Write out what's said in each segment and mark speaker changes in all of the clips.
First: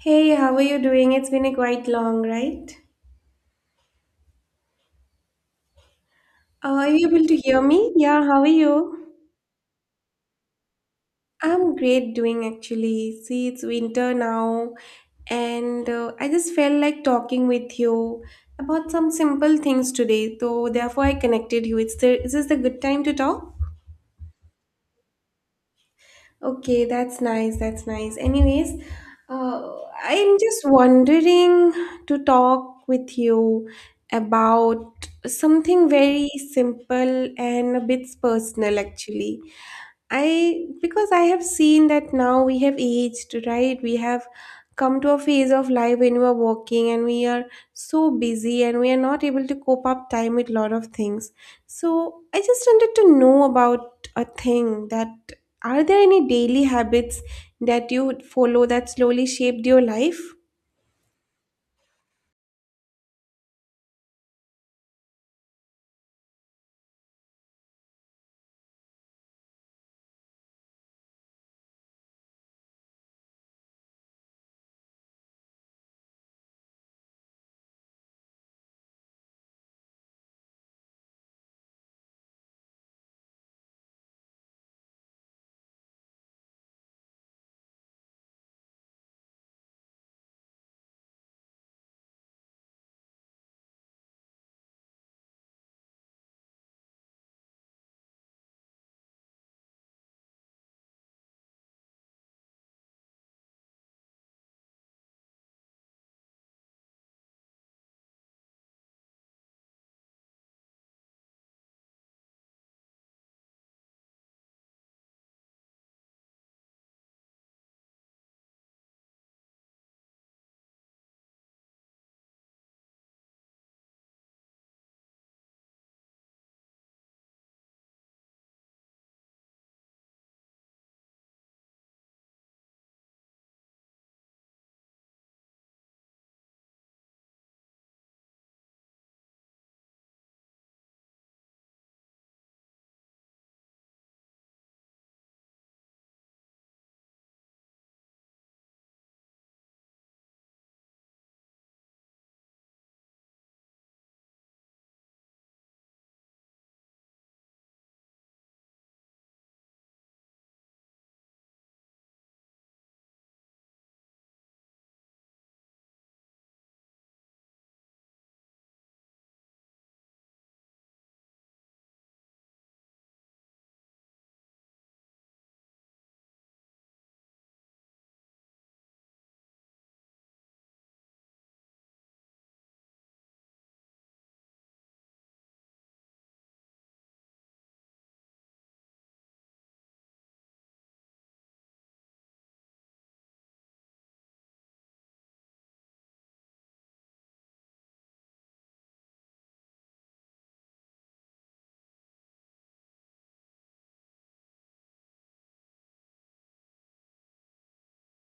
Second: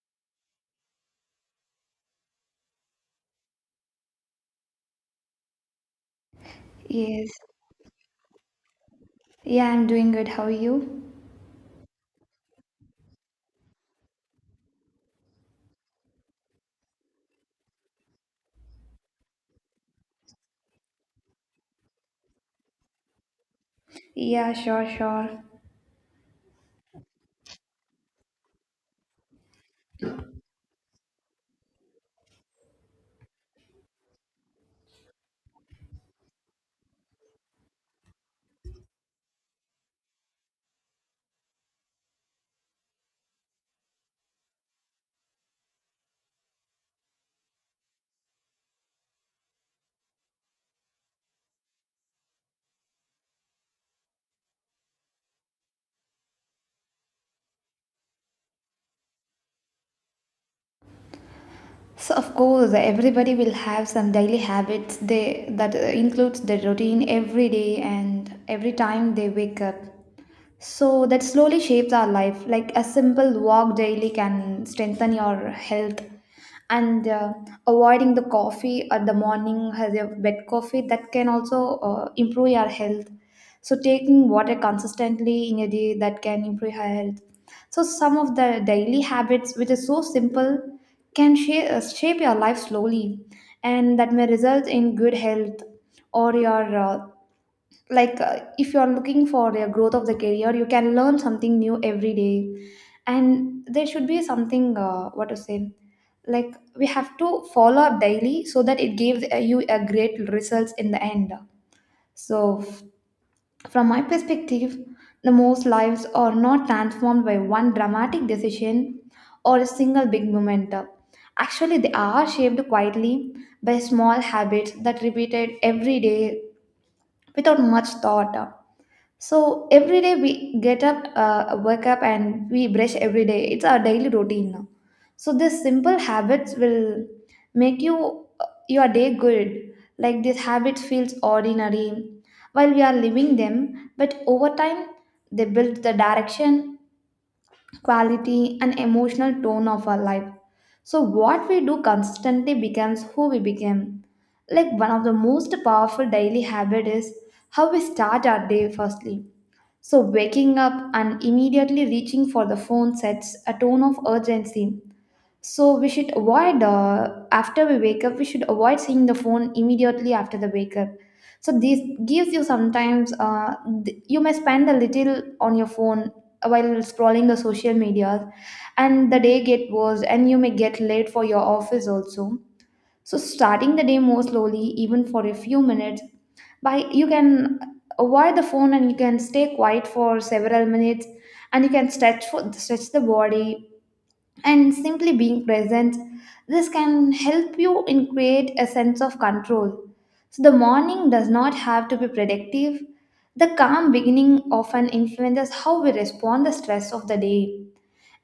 Speaker 1: Hey, how are you doing? It's been a quite long, right? Are you able to
Speaker 2: Yes.
Speaker 1: hear me? Yeah, how are you?
Speaker 2: Yeah, I'm doing good. How are you?
Speaker 1: I'm great doing actually. See, it's winter now, and I just felt like talking with you about some simple things today. So therefore, I connected you. Is this the good time to talk?
Speaker 2: Yeah, sure, sure.
Speaker 1: Okay, that's nice. That's nice. Anyways, uh, I'm just wondering to talk with you about something very simple and a bit personal, actually. I because I have seen that now we have aged, right? We have come to a phase of life when we are working and we are so busy and we are not able to cope up time with lot of things. So I just wanted to know about a thing that are there any daily habits that you follow that slowly shaped your life?
Speaker 2: So of course, everybody will have some daily habits they that includes their routine every day and every time they wake up. So that slowly shapes our life. Like a simple walk daily can strengthen your health, and avoiding the coffee at the morning has your bed coffee that can also improve your health. So taking water consistently in a day that can improve your health. So some of the daily habits, which is so simple, can shape your life slowly, and that may result in good health or your if you are looking for your growth of the career, you can learn something new every day, and there should be something what to say, like we have to follow up daily so that it gives you a great results in the end. So from my perspective, the most lives are not transformed by one dramatic decision or a single big moment. Actually, they are shaped quietly by small habits that repeated every day without much thought. So every day we get up, wake up, and we brush every day. It's our daily routine now. So these simple habits will make your day good. Like these habits feels ordinary while we are living them, but over time they build the direction, quality, and emotional tone of our life. So what we do consistently becomes who we become. Like one of the most powerful daily habit is how we start our day firstly. So, waking up and immediately reaching for the phone sets a tone of urgency. So, we should avoid after we wake up, we should avoid seeing the phone immediately after the wake up. So, this gives you sometimes, you may spend a little on your phone while scrolling the social media, and the day get worse, and you may get late for your office also. So, starting the day more slowly, even for a few minutes, by you can avoid the phone and you can stay quiet for several minutes, and you can stretch the body and simply being present, this can help you in create a sense of control. So the morning does not have to be predictive. The calm beginning often influences how we respond the stress of the day,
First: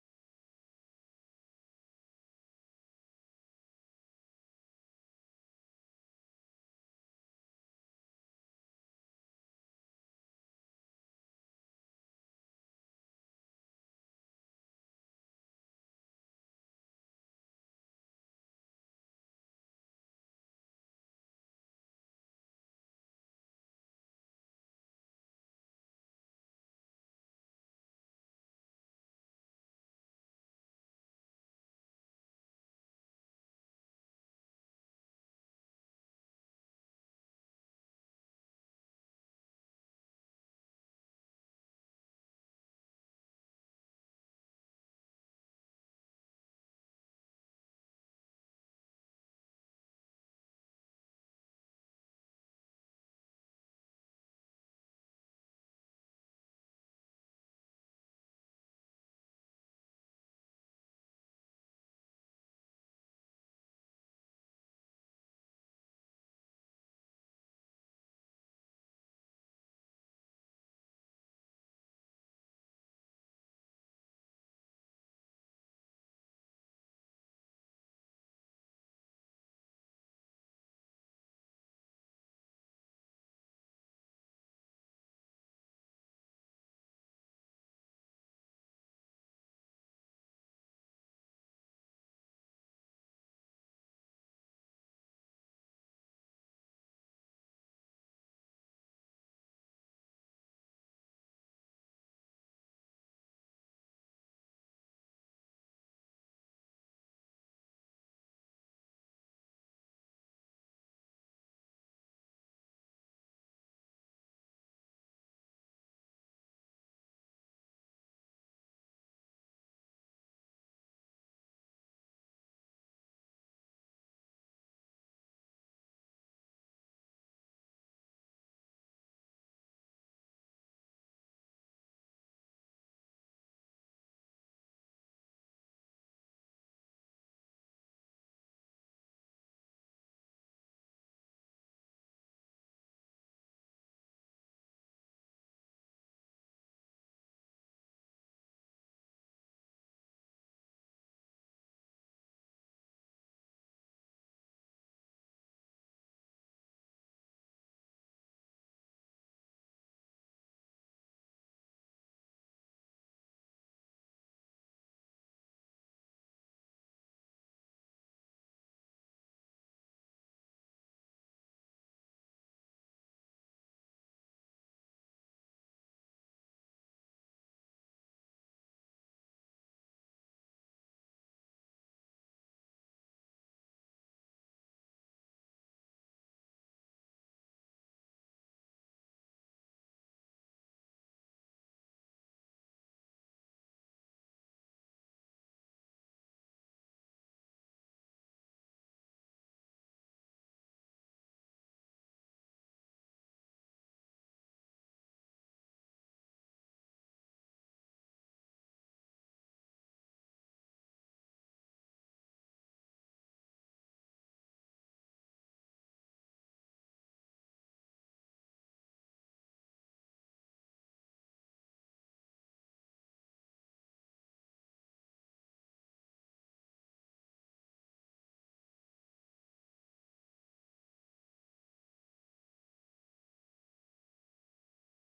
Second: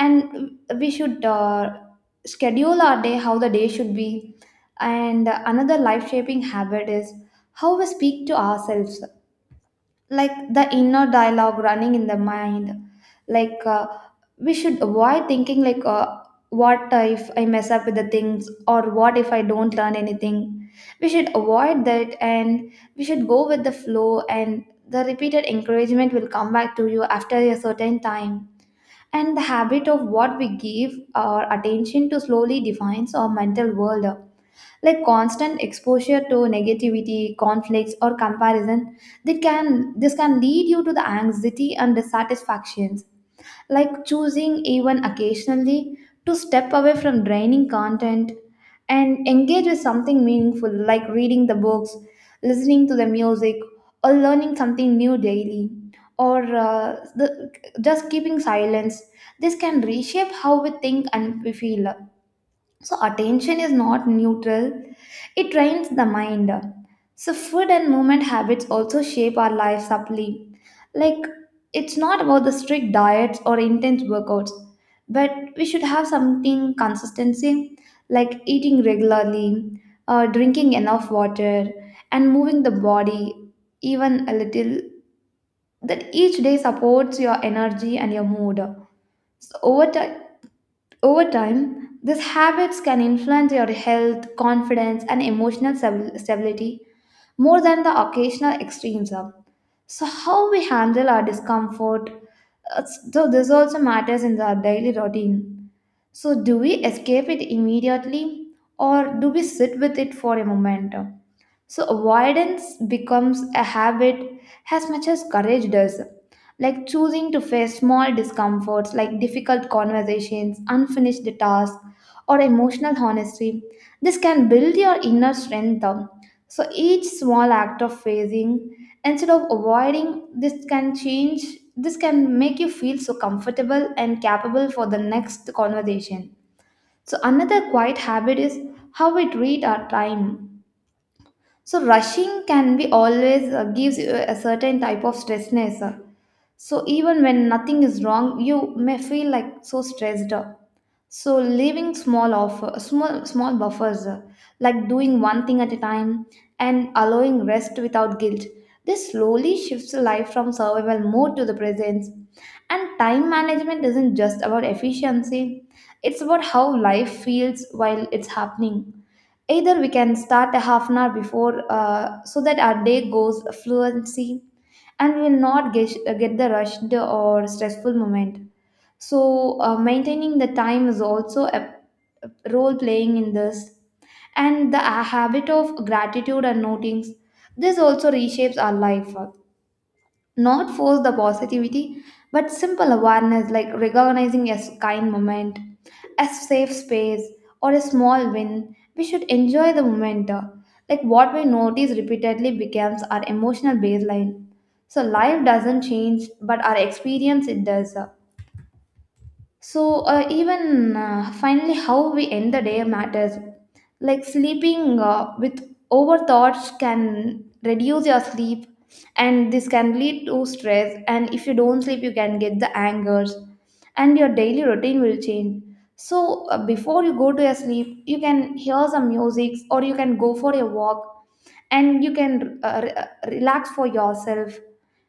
Speaker 2: and we should schedule our day how the day should be. And another life shaping habit is how we speak to ourselves, like the inner dialogue running in the mind. Like we should avoid thinking like what if I mess up with the things, or what if I don't learn anything? We should avoid that, and we should go with the flow, and the repeated encouragement will come back to you after a certain time. And the habit of what we give our attention to slowly defines our mental world. Like constant exposure to negativity conflicts or comparison, that can this can lead you to the anxiety and dissatisfactions. Like choosing even occasionally to step away from draining content and engage with something meaningful, like reading the books, listening to the music, or learning something new daily, or just keeping silence, this can reshape how we think and we feel. So, attention is not neutral, it trains the mind. So, food and movement habits also shape our lives subtly. Like, it's not about the strict diets or intense workouts, but we should have something consistency, like eating regularly, drinking enough water, and moving the body even a little. That each day supports your energy and your mood. So, over time, these habits can influence your health, confidence, and stability more than the occasional extremes are. So, how we handle our discomfort, uh, so this also matters in our daily routine. So, do we escape it immediately, or do we sit with it for a moment? So avoidance becomes a habit as much as courage does. Like choosing to face small discomforts, like difficult conversations, unfinished tasks, or emotional honesty. This can build your inner strength up. So each small act of facing instead of avoiding this can change this can make you feel so comfortable and capable for the next conversation. So another quiet habit is how we treat our time. So rushing can be always gives you a certain type of stressness. So even when nothing is wrong, you may feel like so stressed. So leaving small buffers, like doing one thing at a time and allowing rest without guilt. This slowly shifts life from survival mode to the presence. And time management isn't just about efficiency; it's about how life feels while it's happening. Either we can start a half an hour before so that our day goes fluency, and we will not get the rushed or stressful moment. So, maintaining the time is also a role playing in this. And the habit of gratitude and notings, this also reshapes our life, not force the positivity but simple awareness, like recognizing a kind moment, a safe space, or a small win. We should enjoy the moment, like what we notice repeatedly becomes our emotional baseline. So life doesn't change, but our experience it does. So, even finally, how we end the day matters. Like sleeping with overthoughts can reduce your sleep, and this can lead to stress. And if you don't sleep, you can get the angers, and your daily routine will change. So, before you go to your sleep, you can hear some music, or you can go for a walk, and you can relax for yourself,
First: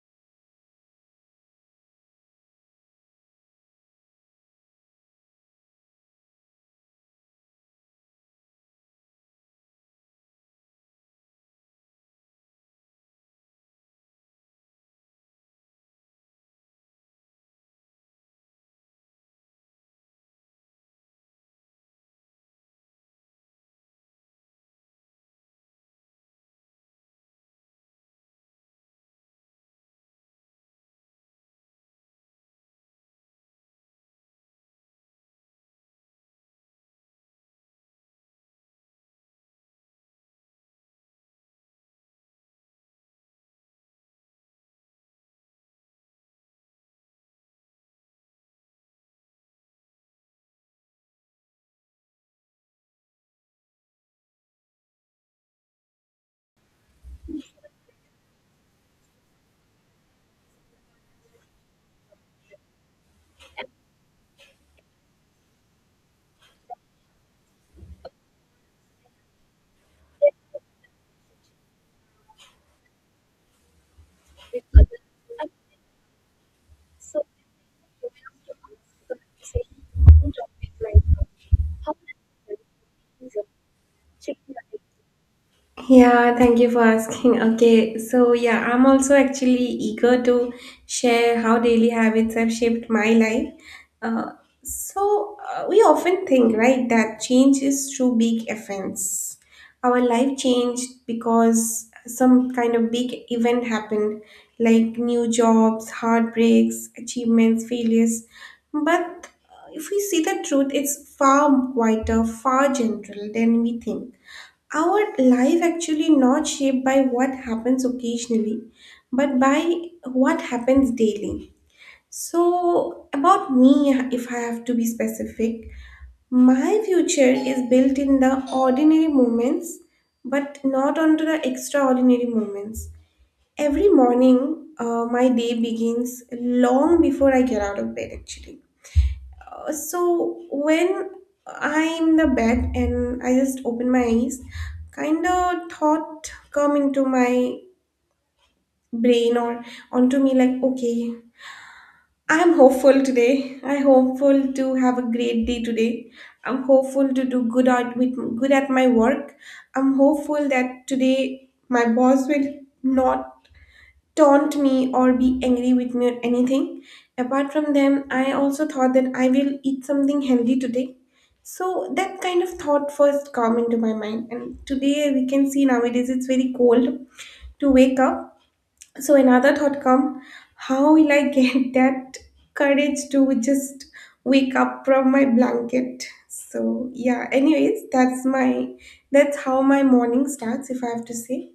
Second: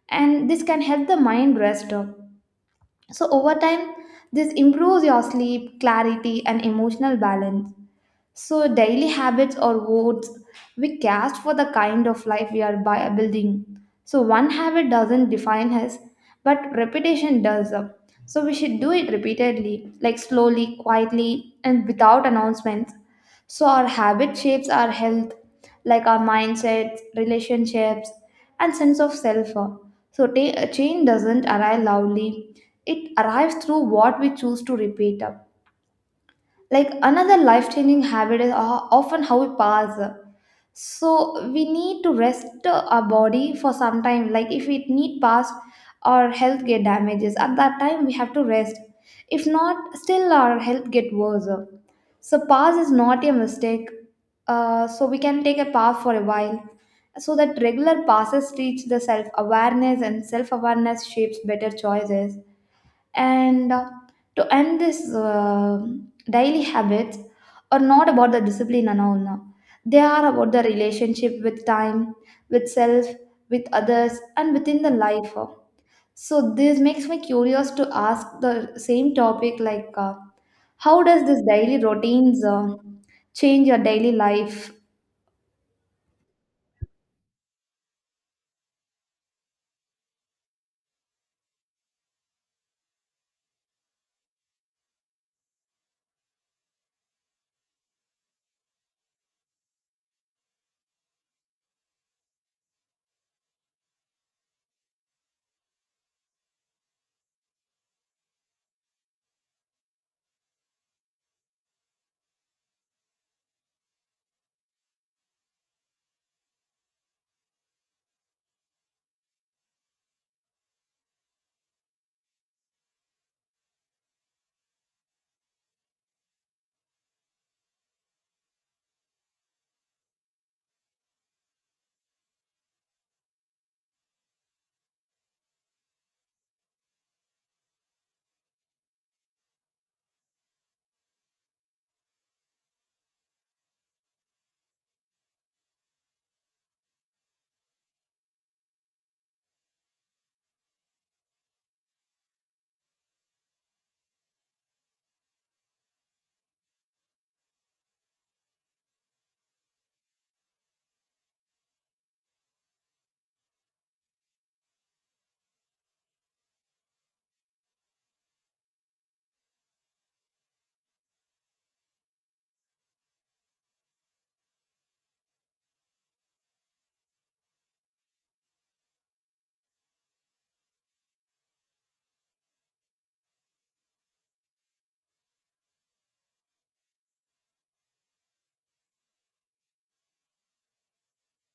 Speaker 2: and this can help the mind rest. So, over time, this improves your sleep, clarity, and emotional balance. So, daily habits or votes we cast for the kind of life we are by building. So, one habit doesn't define us, but repetition does. So, we should do it repeatedly, like slowly, quietly, and without announcements. So, our habit shapes our health, like our mindsets, relationships, and sense of self. So, change doesn't arrive loudly, it arrives through what we choose to repeat. Like another life changing habit is often how we pass. So we need to rest our body for some time. Like if we need pass, our health get damages. At that time, we have to rest. If not, still our health get worse. So pass is not a mistake. So we can take a pass for a while. So that regular passes teach the self awareness, and self awareness shapes better choices. And to end this, daily habits are not about the discipline and all now. They are about the relationship with time, with self, with others, and within the life. So this makes me curious to ask the same topic, how does this daily routines change your daily life?
Speaker 1: Yeah, thank you for asking. Okay, so yeah, I'm also actually eager to share how daily habits have shaped my life. Uh, so, we often think, right, that change is through big events. Our life changed because some kind of big event happened, like new jobs, heartbreaks, achievements, failures. But if we see the truth, it's far quieter, far general than we think. Our life actually not shaped by what happens occasionally, but by what happens daily. So about me, if I have to be specific, my future is built in the ordinary moments, but not onto the extraordinary moments. Every morning, my day begins long before I get out of bed actually. So when I'm in the bed and I just open my eyes, kind of thought come into my brain or onto me like, okay, I'm hopeful today. I'm hopeful to have a great day today. I'm hopeful to do good at with good at my work. I'm hopeful that today my boss will not taunt me or be angry with me or anything. Apart from them, I also thought that I will eat something healthy today. So that kind of thought first come into my mind. And today we can see nowadays it's very cold to wake up. So another thought come, how will I get that courage to just wake up from my blanket? So yeah, anyways, that's how my morning starts if I have to say.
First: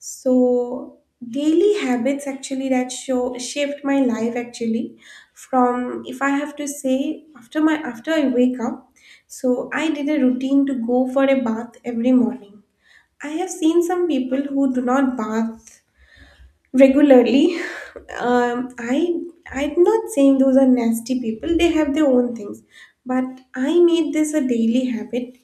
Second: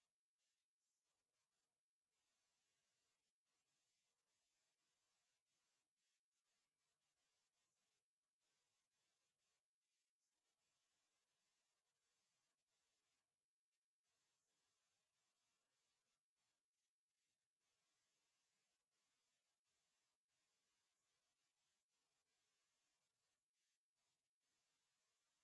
Speaker 1: So daily habits actually that show shaped my life actually from, if I have to say, after my after I wake up, so I did a routine to go for a bath every morning. I have seen some people who do not bath regularly. Um, I I'm not saying those are nasty people. They have their own things, but I made this a daily habit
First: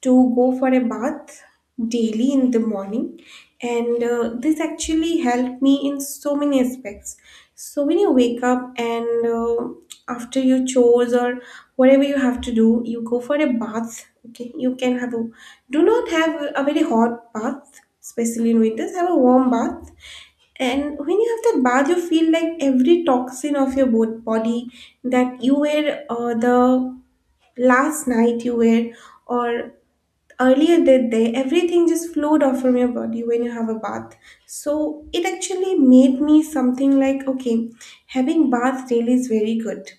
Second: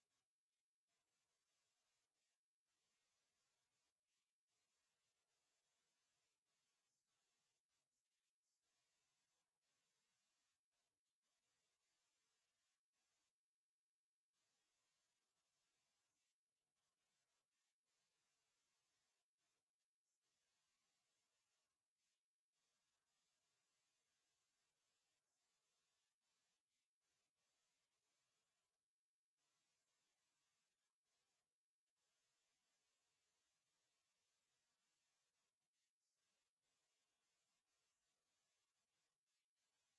Speaker 1: to go for a bath daily in the morning, and this actually helped me in so many aspects. So when you wake up and, after your chores or whatever you have to do, you go for a bath. Okay, you can have a do not have a very hot bath, especially in winters, have a warm bath. And when you have that bath, you feel like every toxin of your body that you were, the last night you were, or earlier that day, everything just flowed off from your body when you have a bath. So it actually made me something like, okay, having bath really is very good.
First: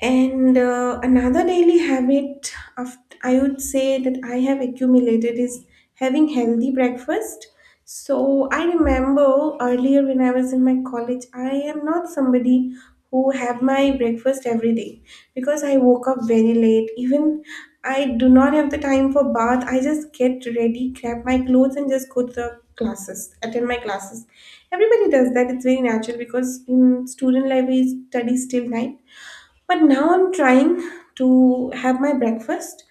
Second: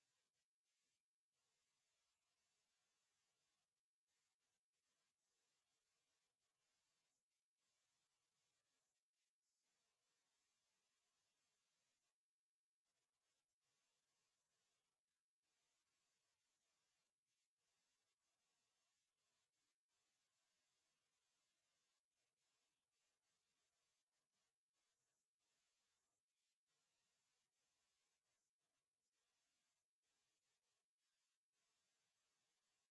Speaker 1: And another daily habit of, I would say, that I have accumulated is having healthy breakfast. So I remember earlier when I was in my college, I am not somebody who have my breakfast every day because I woke up very late. Even I do not have the time for bath. I just get ready, grab my clothes, and just go to the classes, attend my classes. Everybody does that. It's very natural because in student life we study till night. But now I'm trying to have my breakfast.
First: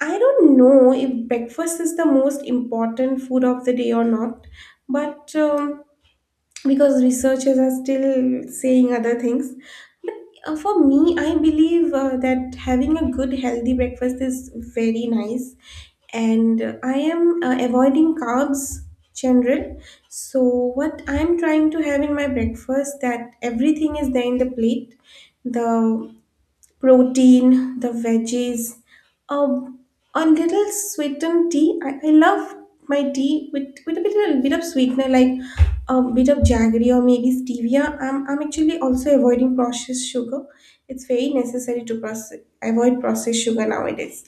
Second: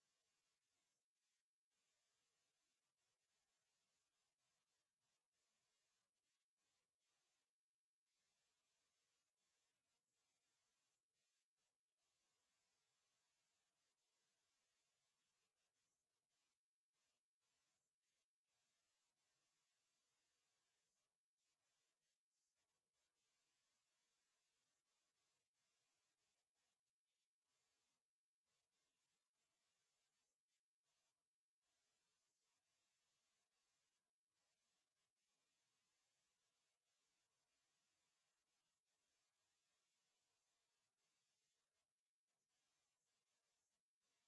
Speaker 1: I don't know if breakfast is the most important food of the day or not, but because researchers are still saying other things. But for me, I believe that having a good, healthy breakfast is very nice, and I am avoiding carbs general. So what I'm trying to have in my breakfast that everything is there in the plate, the protein, the veggies, um, a little sweetened tea. I love my tea with, a bit, of sweetener, like a bit of jaggery or maybe stevia. I'm actually also avoiding processed sugar. It's very necessary to avoid processed sugar nowadays.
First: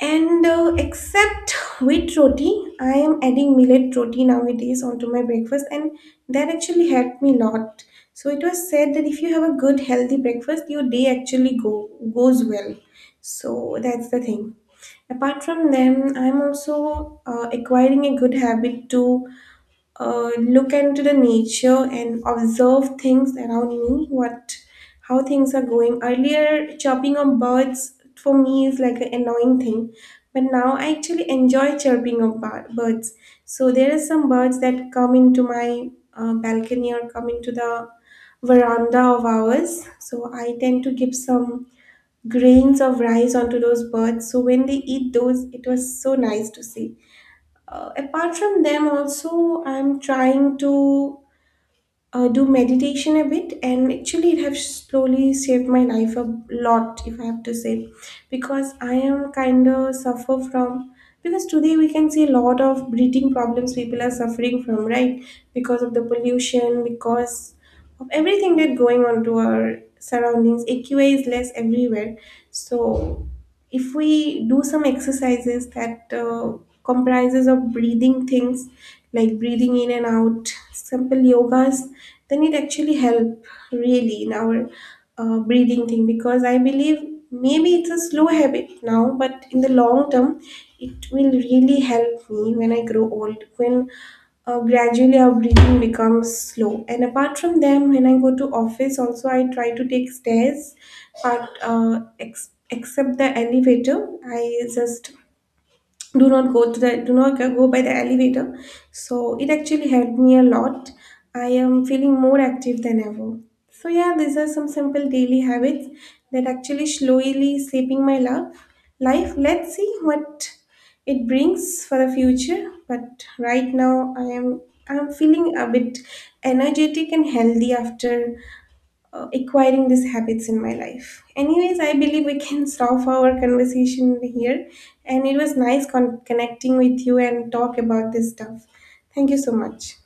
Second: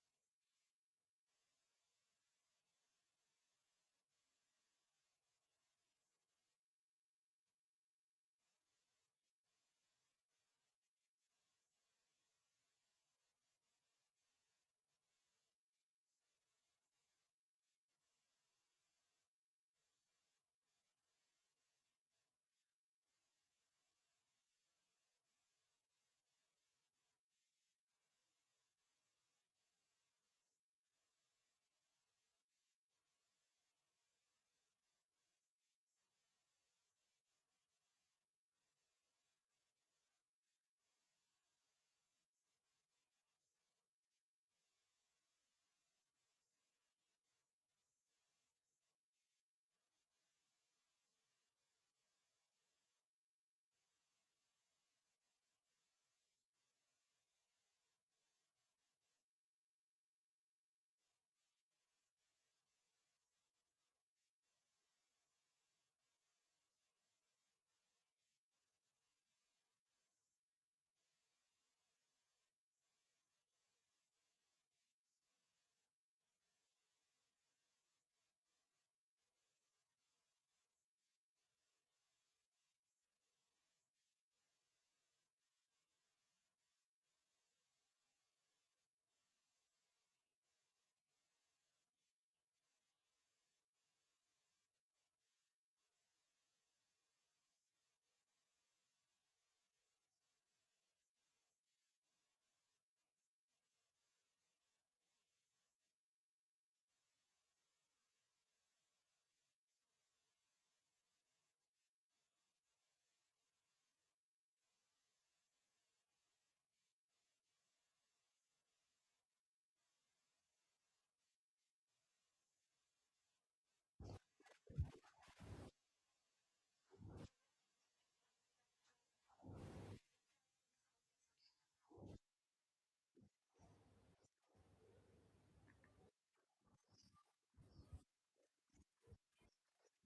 Speaker 1: And except wheat roti, I am adding millet roti nowadays onto my breakfast, and that actually helped me lot. So it was said that if you have a good healthy breakfast, your day actually go goes well. So that's the thing. Apart from them, I'm also acquiring a good habit to look into the nature and observe things around me, what how things are going. Earlier, chirping of birds for me is like an annoying thing, but now I actually enjoy chirping of birds. So there are some birds that come into my balcony or come into the veranda of ours, so I tend to give some grains of rice onto those birds. So when they eat those, it was so nice to see. Apart from them, also, I'm trying to do meditation a bit, and actually, it has slowly saved my life a lot, if I have to say, because I am kind of suffer from. Because today we can see a lot of breathing problems people are suffering from, right? Because of the pollution, because of everything that going on to our surroundings. AQI is less everywhere, so if we do some exercises that comprises of breathing things, like breathing in and out, simple yogas, then it actually help really in our breathing thing. Because I believe maybe it's a slow habit now, but in the long term, it will really help me when I grow old, when gradually our breathing becomes slow. And apart from them, when I go to office also, I try to take stairs, but except the elevator, I just do not go by the elevator. So it actually helped me a lot. I am feeling more active than ever. So yeah, these are some simple daily habits that actually slowly shaping my life. Let's see what it brings for the future, but right now I'm feeling a bit energetic and healthy after acquiring these habits in my life. Anyways, I believe we can stop our conversation here. And it was nice connecting with you and talk about this stuff. Thank you so much.